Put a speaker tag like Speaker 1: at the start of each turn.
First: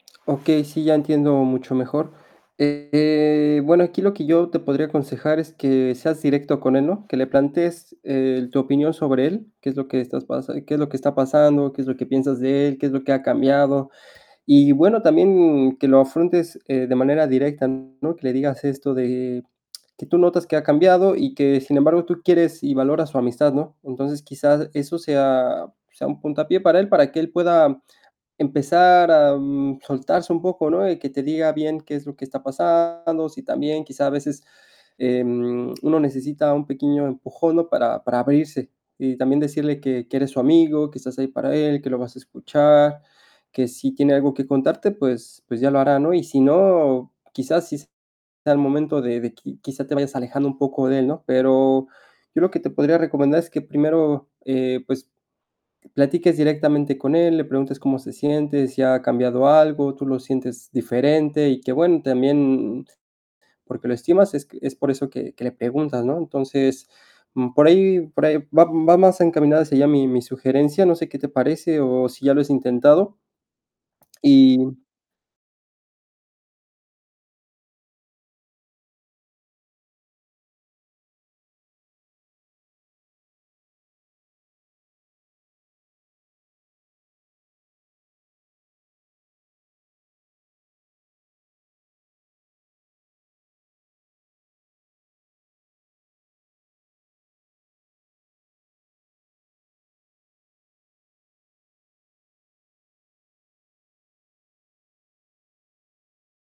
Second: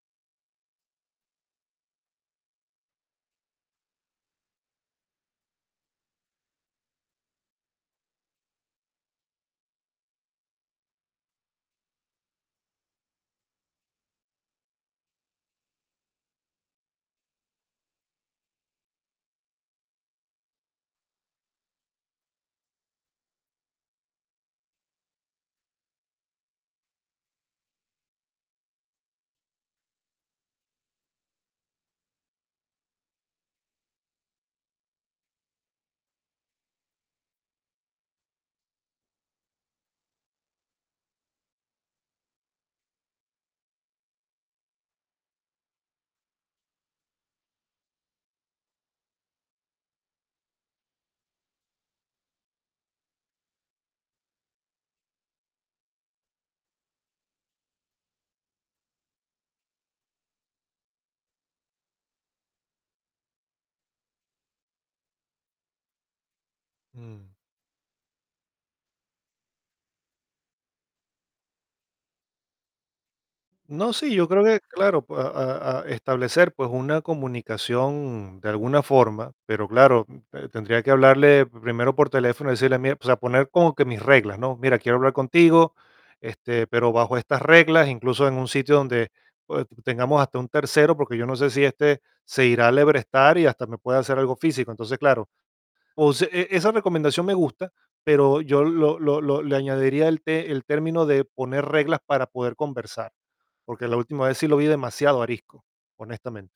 Speaker 1: Okey, sí, ya entiendo mucho mejor. Eh, bueno, aquí lo que yo te podría aconsejar es que seas directo con él, ¿no? Que le plantes, eh, tu opinión sobre él, qué es lo que estás pasa qué es lo que está pasando, qué es lo que piensas de él, qué es lo que ha cambiado. Y bueno, también que lo afrontes, eh, de manera directa, ¿no? Que le digas esto de que tú notas que ha cambiado, y que, sin embargo, tú quieres y valoras su amistad, ¿no? Entonces, quizás, eso sea sea un puntapié para él, para que él pueda empezar, am, soltarse un poco, ¿no? Y que te diga bien, ¿qué es lo que está pasando? Sí, también quizá a veces, em, uno necesita un pequeño empujón, ¿no? Para para abrirse. Y también decirle que que eres su amigo, que estás ahí para él, que lo vas a escuchar, que si tiene algo que contarte, pues pues ya lo hará, ¿no? Y si no, quizás sí sea el momento de de qui quizá te vayas alejando un poco de él, ¿no? Pero yo lo que te podría recomendar es que primero, eh, pues, platiques directamente con él, le preguntes cómo se siente, si ha cambiado algo, tú lo sientes diferente, y que bueno, también, porque lo estimas es q es por eso que que le preguntas, ¿no? Entonces,
Speaker 2: Mm.
Speaker 1: mm, por ahí por ahí va va más encaminada hacia ya mi mi sugerencia. No sé, ¿qué te parece, o si ya lo has intentado?
Speaker 2: No, sí, yo creo que
Speaker 1: Y
Speaker 2: claro, a a a establecer, pues, una comunicación de alguna forma, pero claro, te tendría que hablarle primero por teléfono, y decirle: "Mira", o sea, poner como que mis reglas, ¿no? "Mira, quiero hablar contigo, este, pero bajo estas reglas", incluso en un sitio donde pues tengamos hasta un tercero, porque yo no sé si este se irá alebrestar y hasta me puede hacer algo físico. Entonces, claro, o se e esa recomendación me gusta, pero yo lo lo lo le añadiría el te el término de poner reglas para poder conversar, porque la última vez sí lo vi demasiado arisco, honestamente.